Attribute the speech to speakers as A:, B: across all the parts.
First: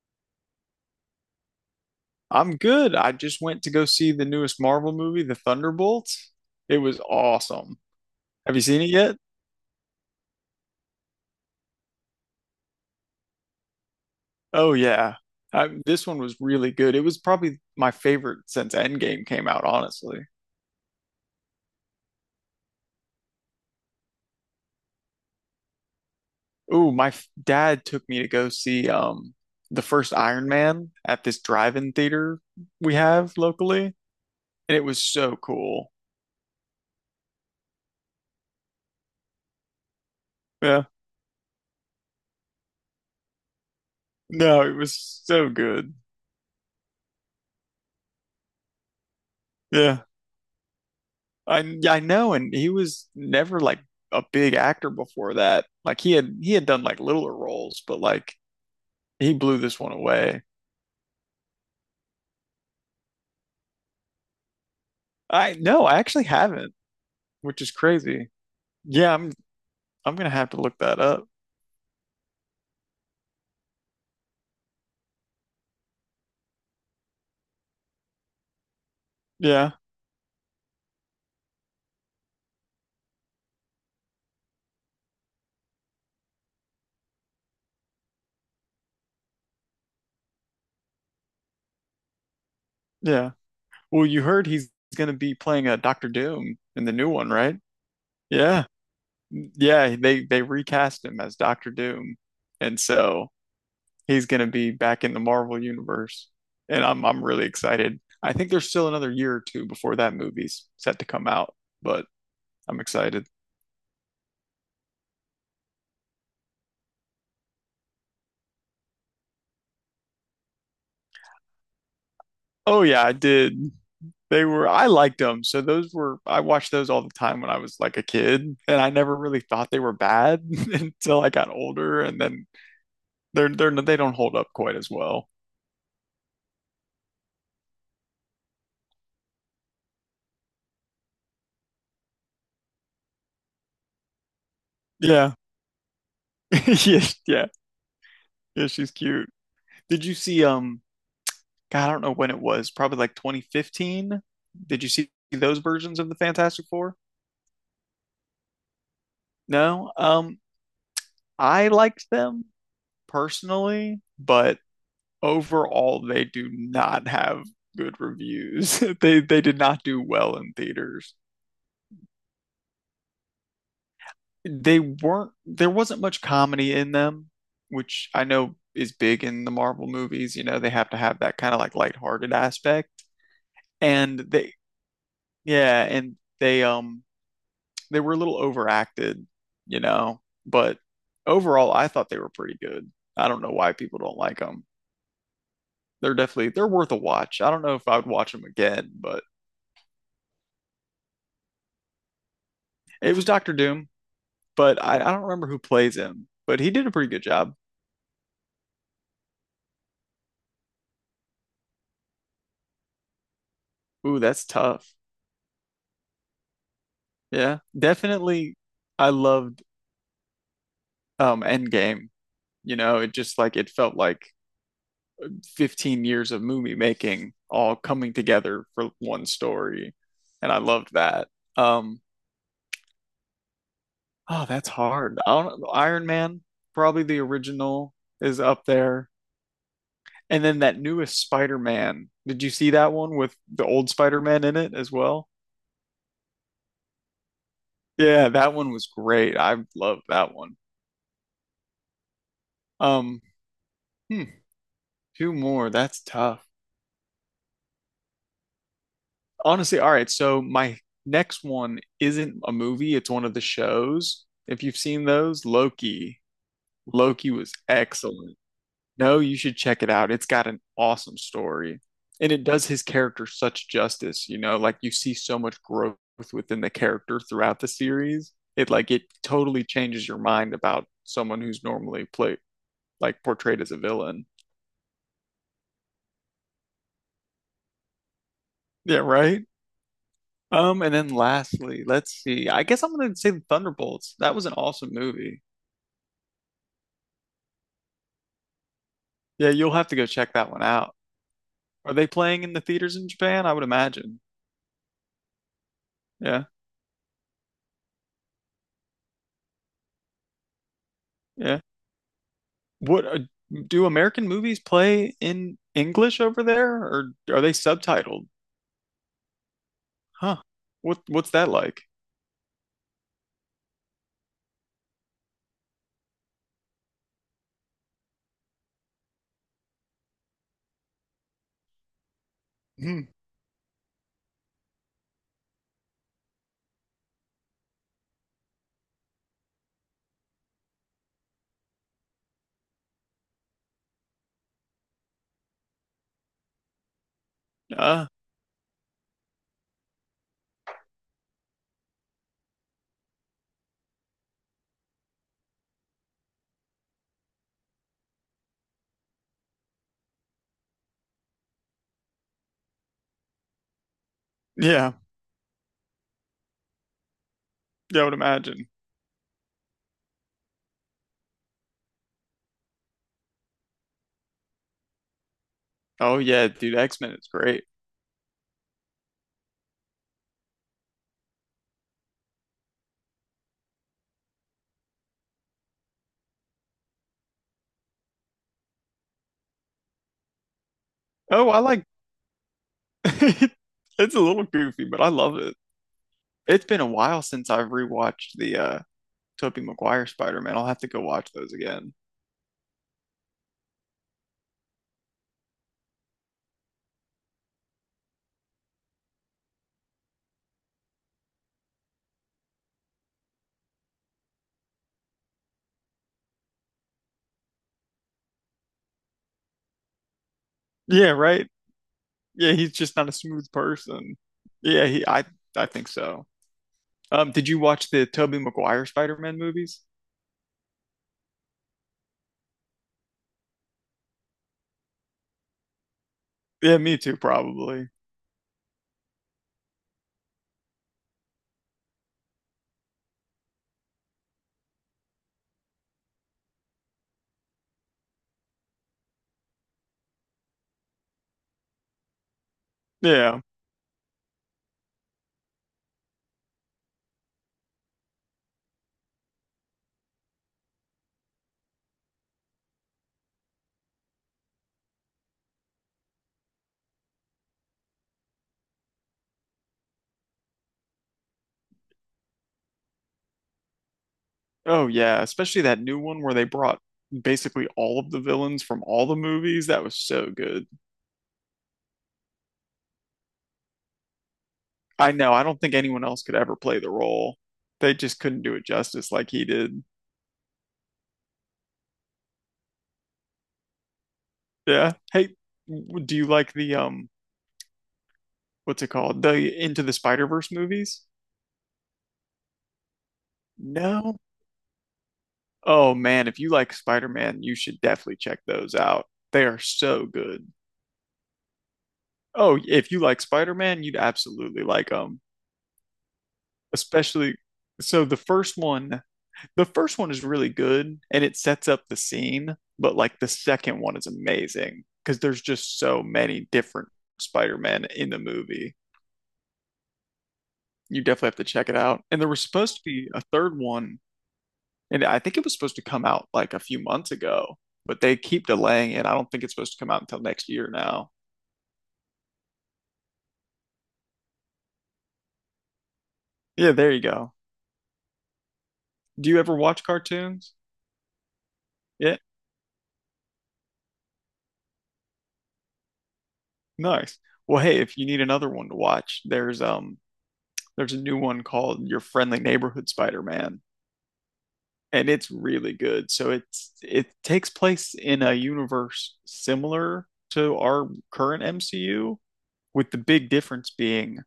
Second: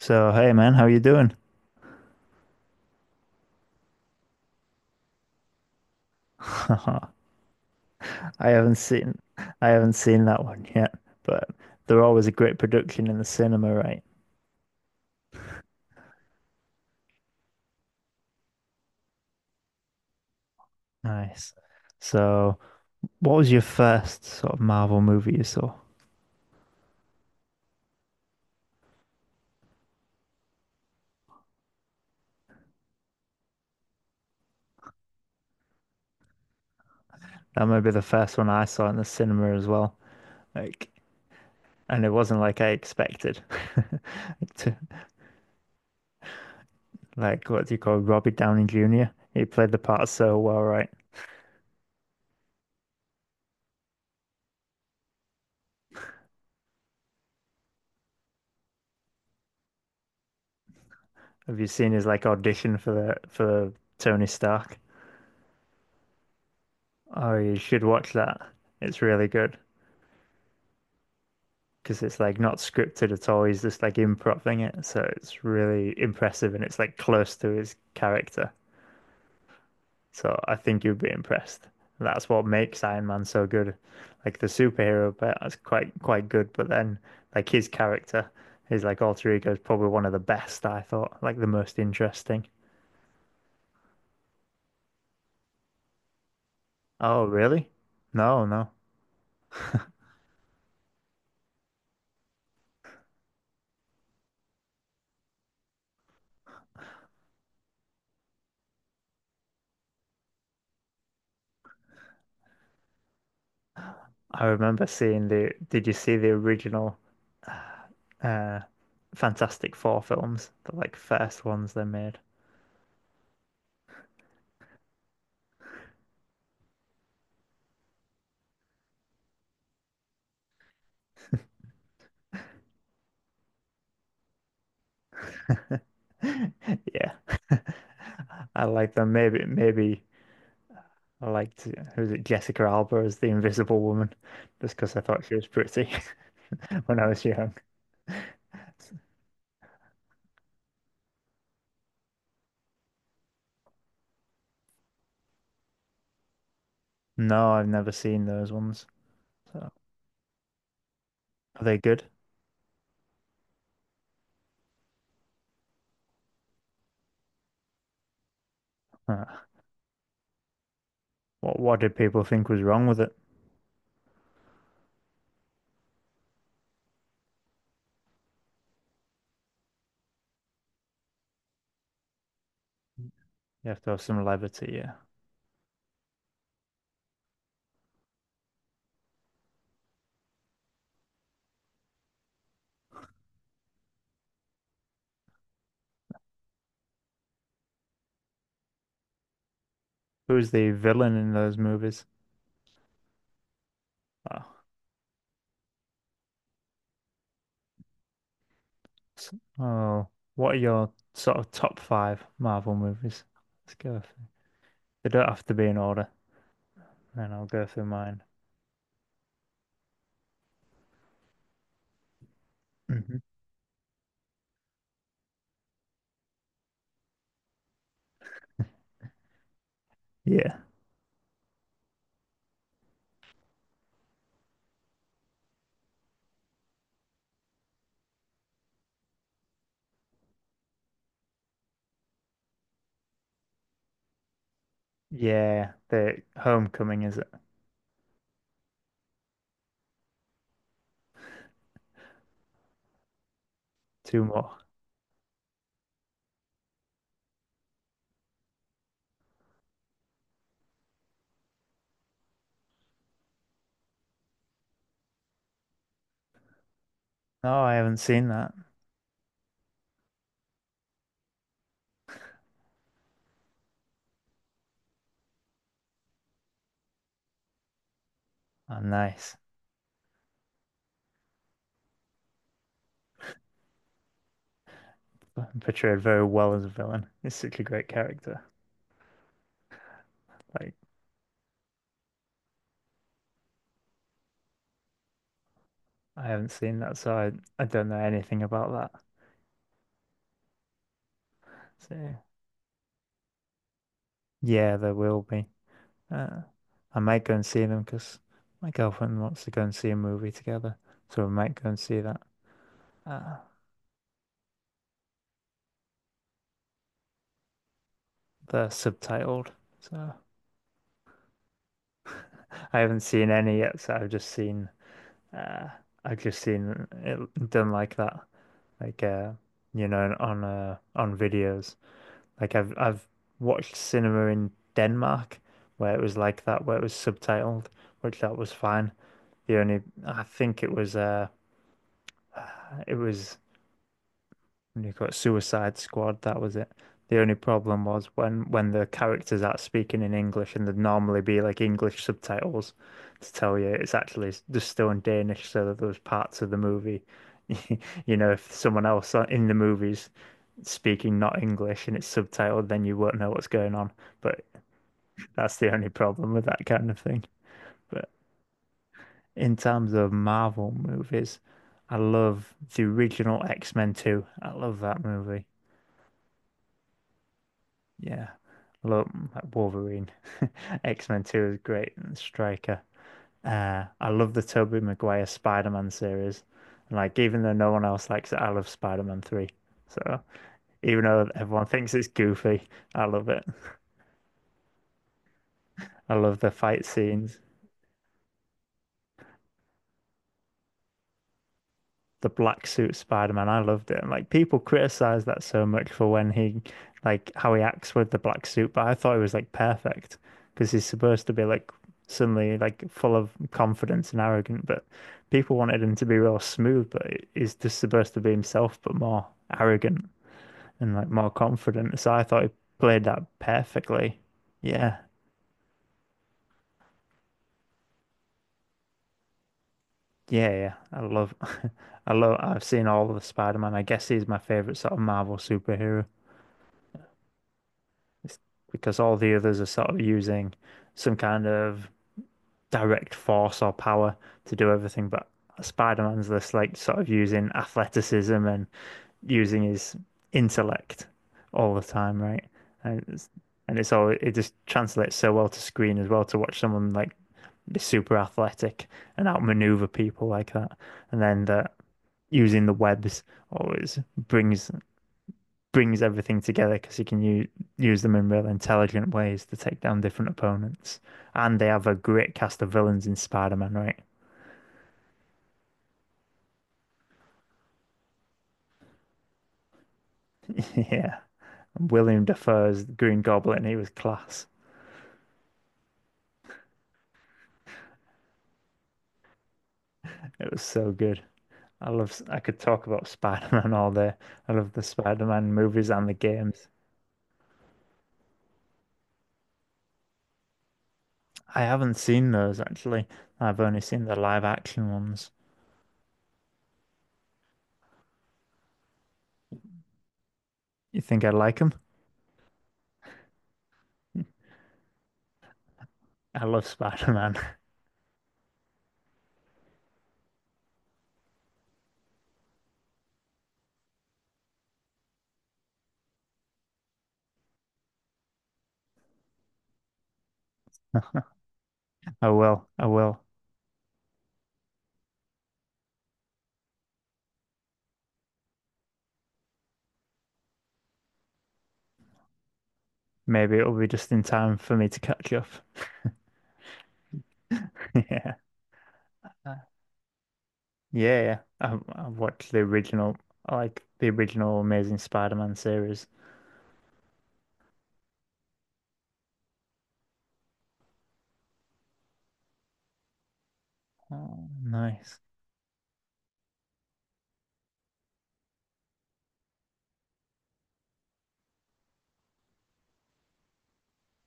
A: So, hey man, how you doing?
B: I'm good. I just went to go see the newest Marvel movie, The Thunderbolts. It was
A: I
B: awesome. Have you
A: haven't
B: seen it yet?
A: seen I haven't seen that one yet, but they're always a great production in the cinema, right?
B: Oh yeah. I, this one was really good. It was probably my favorite since Endgame came out, honestly.
A: Nice. So, what was your first sort of Marvel movie you saw?
B: Ooh, dad took me to go see the first Iron Man at this drive-in theater we have locally, and it was so cool.
A: That might be the first one I saw in the cinema as well.
B: Yeah.
A: Like, and it wasn't like I expected.
B: No, it
A: To-
B: was so good.
A: Like, what do you call Robbie Downey Jr.? He played the
B: Yeah.
A: part so well, right?
B: I know, and he was never like a big actor before that. Like he had done like littler roles, but like he blew this one away.
A: Have you seen his like audition for the for Tony Stark?
B: I no, I actually haven't,
A: Oh, you
B: which is
A: should watch
B: crazy.
A: that. It's
B: Yeah,
A: really
B: I'm
A: good.
B: I'm gonna have to look that up.
A: Because it's like not scripted at all. He's just like improvising it, so it's really impressive and it's like close to his character.
B: Yeah,
A: So I think you'd be impressed. That's what makes Iron Man so good. Like the superhero bit is quite good, but then like his character, his like alter ego is probably one of the best I thought, like the most interesting.
B: yeah. Well, you heard he's gonna be playing a Doctor Doom in the new
A: Oh,
B: one, right?
A: really? No,
B: Yeah,
A: no.
B: yeah. They recast him as Doctor Doom, and so he's going to be back in the Marvel universe, and I'm really excited. I think there's still another year or two before that movie's set to come out, but I'm excited.
A: I remember seeing the. Did you see the original uh, Fantastic Four films, the like first ones they made?
B: Oh yeah, I did. They were I liked them. So those were I watched those all the time when I was like a kid, and I never really thought they were bad until I got older, and then they're they don't hold up quite as well.
A: Yeah. I like them. Maybe I liked, who's it, Jessica Alba as the Invisible Woman, just because I thought
B: Yeah.
A: she was pretty when I
B: Yeah,
A: was
B: yeah,
A: young.
B: yeah, she's cute. Did you see God, I don't know when it was, probably like 2015. Did you see those versions of the Fantastic Four?
A: No, I've never seen those ones. So, are
B: No. I
A: they good?
B: liked them personally, but overall they do not have good reviews. They
A: Uh,
B: they did not do well in theaters.
A: what did people think was wrong with it?
B: They weren't there wasn't much comedy in them, which I know is big in the Marvel movies, you know, they have to have that kind of like lighthearted aspect.
A: You have to have
B: And
A: some
B: they
A: levity, yeah.
B: yeah, and they were a little overacted, you know, but overall, I thought they were pretty good. I don't know why people don't like them. They're worth a watch. I don't know if I would watch them again, but
A: Who's the villain in those movies?
B: it was Doctor Doom.
A: Oh,
B: But I don't remember who plays him, but he did a pretty good job.
A: s- oh, what are your sort of top five Marvel movies? Let's go.
B: Ooh,
A: Through.
B: that's tough.
A: They don't have to be in order, and I'll
B: Yeah,
A: go through mine.
B: definitely. I loved Endgame. You know, it
A: Mhm.
B: just like it felt like 15 years of movie making all coming together for one story, and
A: Yeah.
B: I loved that. Um, Oh, that's hard. I don't know. Iron Man, probably the original, is up there. And then that newest Spider-Man. Did you see that one with the old Spider-Man in it as well?
A: Yeah. The Homecoming, is it?
B: Yeah, that one was great. I loved that one. Um,
A: Two
B: hmm,
A: more.
B: two more. That's tough. Honestly, all right. So my next one isn't a movie, it's one of the shows. If you've seen those, Loki. Loki was
A: No, I haven't seen
B: excellent.
A: that.
B: No, you should check it out. It's got an awesome story. And it does his character such justice, you know, like you see so much growth within the character throughout the series. It
A: Oh,
B: like it
A: nice.
B: totally changes your mind about someone who's normally played like portrayed as a villain.
A: Portrayed very well as a villain. He's such a great character.
B: Yeah, right?
A: Like,
B: And then lastly, let's see. I guess I'm gonna say the Thunderbolts. That was an awesome movie.
A: I haven't seen that, so I don't know anything about that.
B: Yeah, you'll have to go check that one out. Are they
A: So,
B: playing in the theaters in Japan? I would imagine.
A: yeah, there will be. Uh,
B: Yeah.
A: I might go and see them because my girlfriend wants to go and see a movie together. So we might
B: Yeah.
A: go and see that.
B: What
A: Uh,
B: do American movies play in English over there, or are they subtitled?
A: they're subtitled. So
B: Huh. What's that like?
A: I haven't seen any yet, so I've just uh, I've just seen it done like that. Like you know on videos, like I've
B: Hmm.
A: I've watched cinema in Denmark where it was like that, where it was subtitled, which that was fine. The only, I think it was it was, and you got Suicide Squad, that was it. The only problem was
B: Uh,
A: when the characters are speaking in English and there'd normally be like English subtitles to tell you it's actually s- just still in Danish, so that those parts of the movie, you know, if someone else on- in the movies speaking not English and it's subtitled, then you won't know what's going on. But
B: yeah,
A: that's the only problem with that kind of thing.
B: yeah, I
A: But
B: would imagine.
A: in terms of Marvel movies, I love the original X-Men 2. I love that movie.
B: Oh yeah, dude, X-Men is great.
A: Yeah. I Love like Wolverine. X-Men 2 is great. And Striker. I love the Tobey Maguire Spider-Man series. And like even though no one else likes it, I love Spider-Man 3. So even though
B: Oh, I
A: everyone
B: like.
A: thinks it's goofy, I love it.
B: It's a little goofy, but I love it.
A: I love the
B: It's been
A: fight
B: a while
A: scenes.
B: since I've rewatched the Tobey Maguire Spider-Man. I'll have to go watch those again.
A: The black suit Spider-Man. I loved it. And like people criticize that so much for when he, like how he acts with the black suit, but I thought it was like perfect because he's supposed to be like suddenly like full of confidence and arrogant, but people wanted him to be real smooth, but he's just supposed to be himself, but more arrogant and like
B: Yeah,
A: more
B: right.
A: confident. So I thought he
B: Yeah, he's just
A: played
B: not a
A: that
B: smooth person.
A: perfectly.
B: Yeah,
A: Yeah.
B: he. I think so. Did you watch the Tobey Maguire Spider-Man movies?
A: Yeah, yeah. I love I've seen all of the Spider-Man. I guess he's my favorite sort of Marvel superhero.
B: Yeah, me too, probably.
A: It's because all the others are sort of using some kind of direct force or power to do everything, but Spider-Man's this like sort of using athleticism and using his intellect all the time, right? And it's,
B: Yeah.
A: and it's all, it just translates so well to screen as well, to watch someone like be super athletic and outmaneuver people like that, and then the using the webs always brings everything together because he can u use them in real intelligent ways to take down different opponents. And they have a great cast of villains in Spider-Man, right?
B: Oh, yeah. Especially that new one where they brought basically all of the villains from all the movies. That was so good.
A: Yeah. William Dafoe's Green Goblin, he was class.
B: I know. I don't think anyone else could ever play the role. They just couldn't do it justice like he did.
A: It was so good. I love, I could talk about Spider-Man all day. I love the
B: Yeah. Hey,
A: Spider-Man movies and the
B: do you like
A: games.
B: what's it called? The Into the Spider-Verse movies?
A: I haven't seen those actually. I've only seen the
B: No?
A: live action ones.
B: Oh, man. If you like Spider-Man, you should definitely check those out. They are so good.
A: You think I like them?
B: Oh, if you like Spider-Man, you'd absolutely like them.
A: I love
B: Especially
A: Spider-Man.
B: so the first one, is really good and it sets up the scene, but like the second one is amazing because there's just so many different Spider-Man in the movie. You definitely have to check it out. And there
A: I
B: was
A: will.
B: supposed to
A: I
B: be
A: will.
B: a third one, and I think it was supposed to come out like a few months ago, but they keep delaying it. I don't think it's supposed to come out until next year now.
A: Maybe it'll be just in time for me to catch up.
B: Yeah, there you go.
A: Yeah.
B: Do you
A: Uh,
B: ever watch cartoons?
A: yeah, yeah.
B: Yeah.
A: I've watched the original, I like the original Amazing Spider-Man series.
B: Nice. Well, hey, if you need another one to watch, there's there's a new one called Your Friendly Neighborhood Spider-Man,
A: Oh,
B: and
A: nice.
B: it's really good. So it takes place in a universe similar to our current MCU, with the big difference being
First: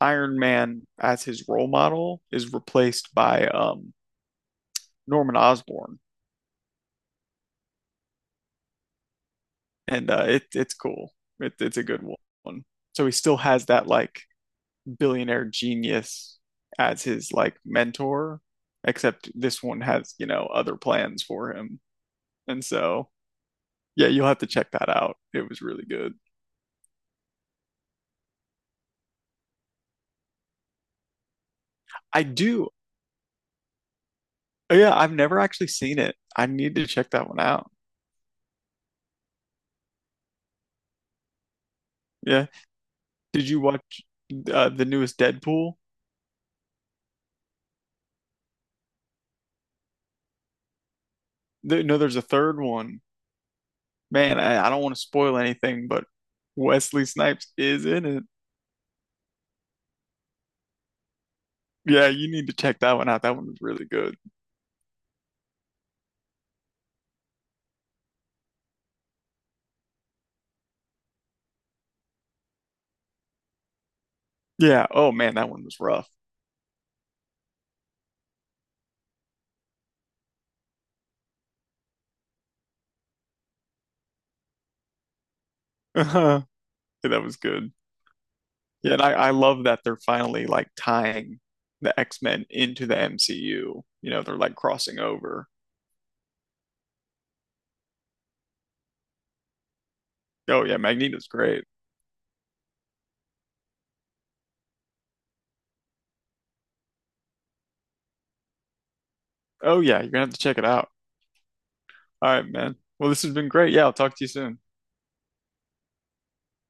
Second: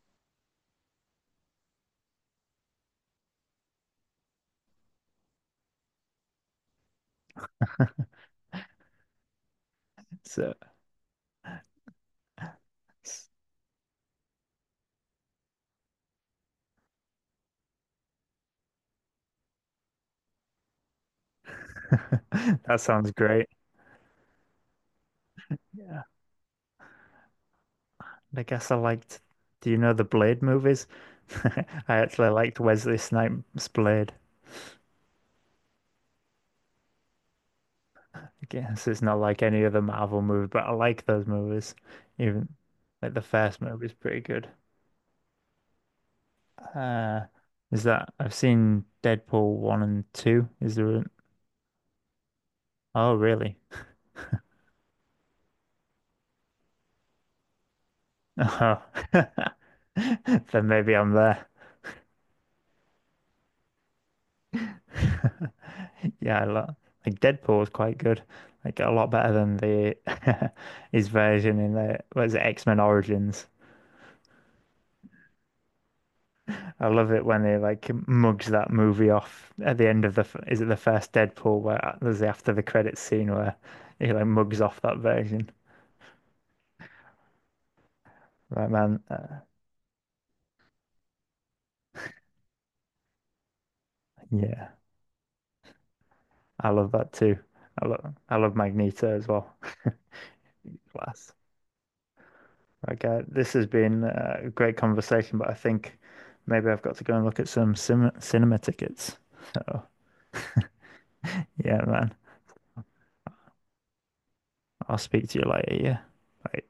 B: Iron Man as his role model is replaced by Norman Osborn, and
A: So
B: it's cool. It's a good one. So he
A: it's-
B: still has that like billionaire genius as his like mentor, except this one has you know other plans for him. And
A: that
B: so,
A: sounds great.
B: yeah, you'll have to check that out. It was really
A: Yeah.
B: good.
A: I guess I liked. Do you know the Blade movies? I
B: I
A: actually liked
B: do.
A: Wesley Snipes' Blade.
B: Oh, yeah, I've never actually seen it. I need to check that one out.
A: I guess it's not like any other Marvel movie, but I like those movies.
B: Yeah.
A: Even like the
B: Did
A: first
B: you watch
A: movie is pretty good.
B: the newest Deadpool?
A: Uh, is that, I've seen Deadpool one and two. Is there? An,
B: No, there's a third one.
A: oh, really?
B: Man, I don't want to spoil anything, but Wesley Snipes is in it.
A: Oh. Then maybe I'm there.
B: Yeah, you need to check that one out. That one was really good.
A: Yeah, I lo- like Deadpool is quite good. Like a lot better than the his version in the what is it, X-Men Origins.
B: Yeah. Oh man, that one was rough.
A: I love it when they like mugs that movie off at the end of the f- is it the first Deadpool where there's the after the credits scene where he like mugs off that version.
B: Yeah, that was good.
A: Right,
B: Yeah, and
A: man.
B: I love that they're finally like tying the X-Men into the MCU. You know, they're like
A: Yeah,
B: crossing over.
A: I love that too. I love Magneto as well.
B: Oh yeah, Magneto's
A: Class.
B: great.
A: Okay, this has been a great conversation, but I think maybe I've got to go and look at some cinema tickets.
B: Oh
A: So,
B: yeah, you're gonna have to check it out.
A: yeah, man,
B: All right, man. Well, this has been great. Yeah, I'll talk to you soon.
A: I'll speak to you later. Yeah. Bye.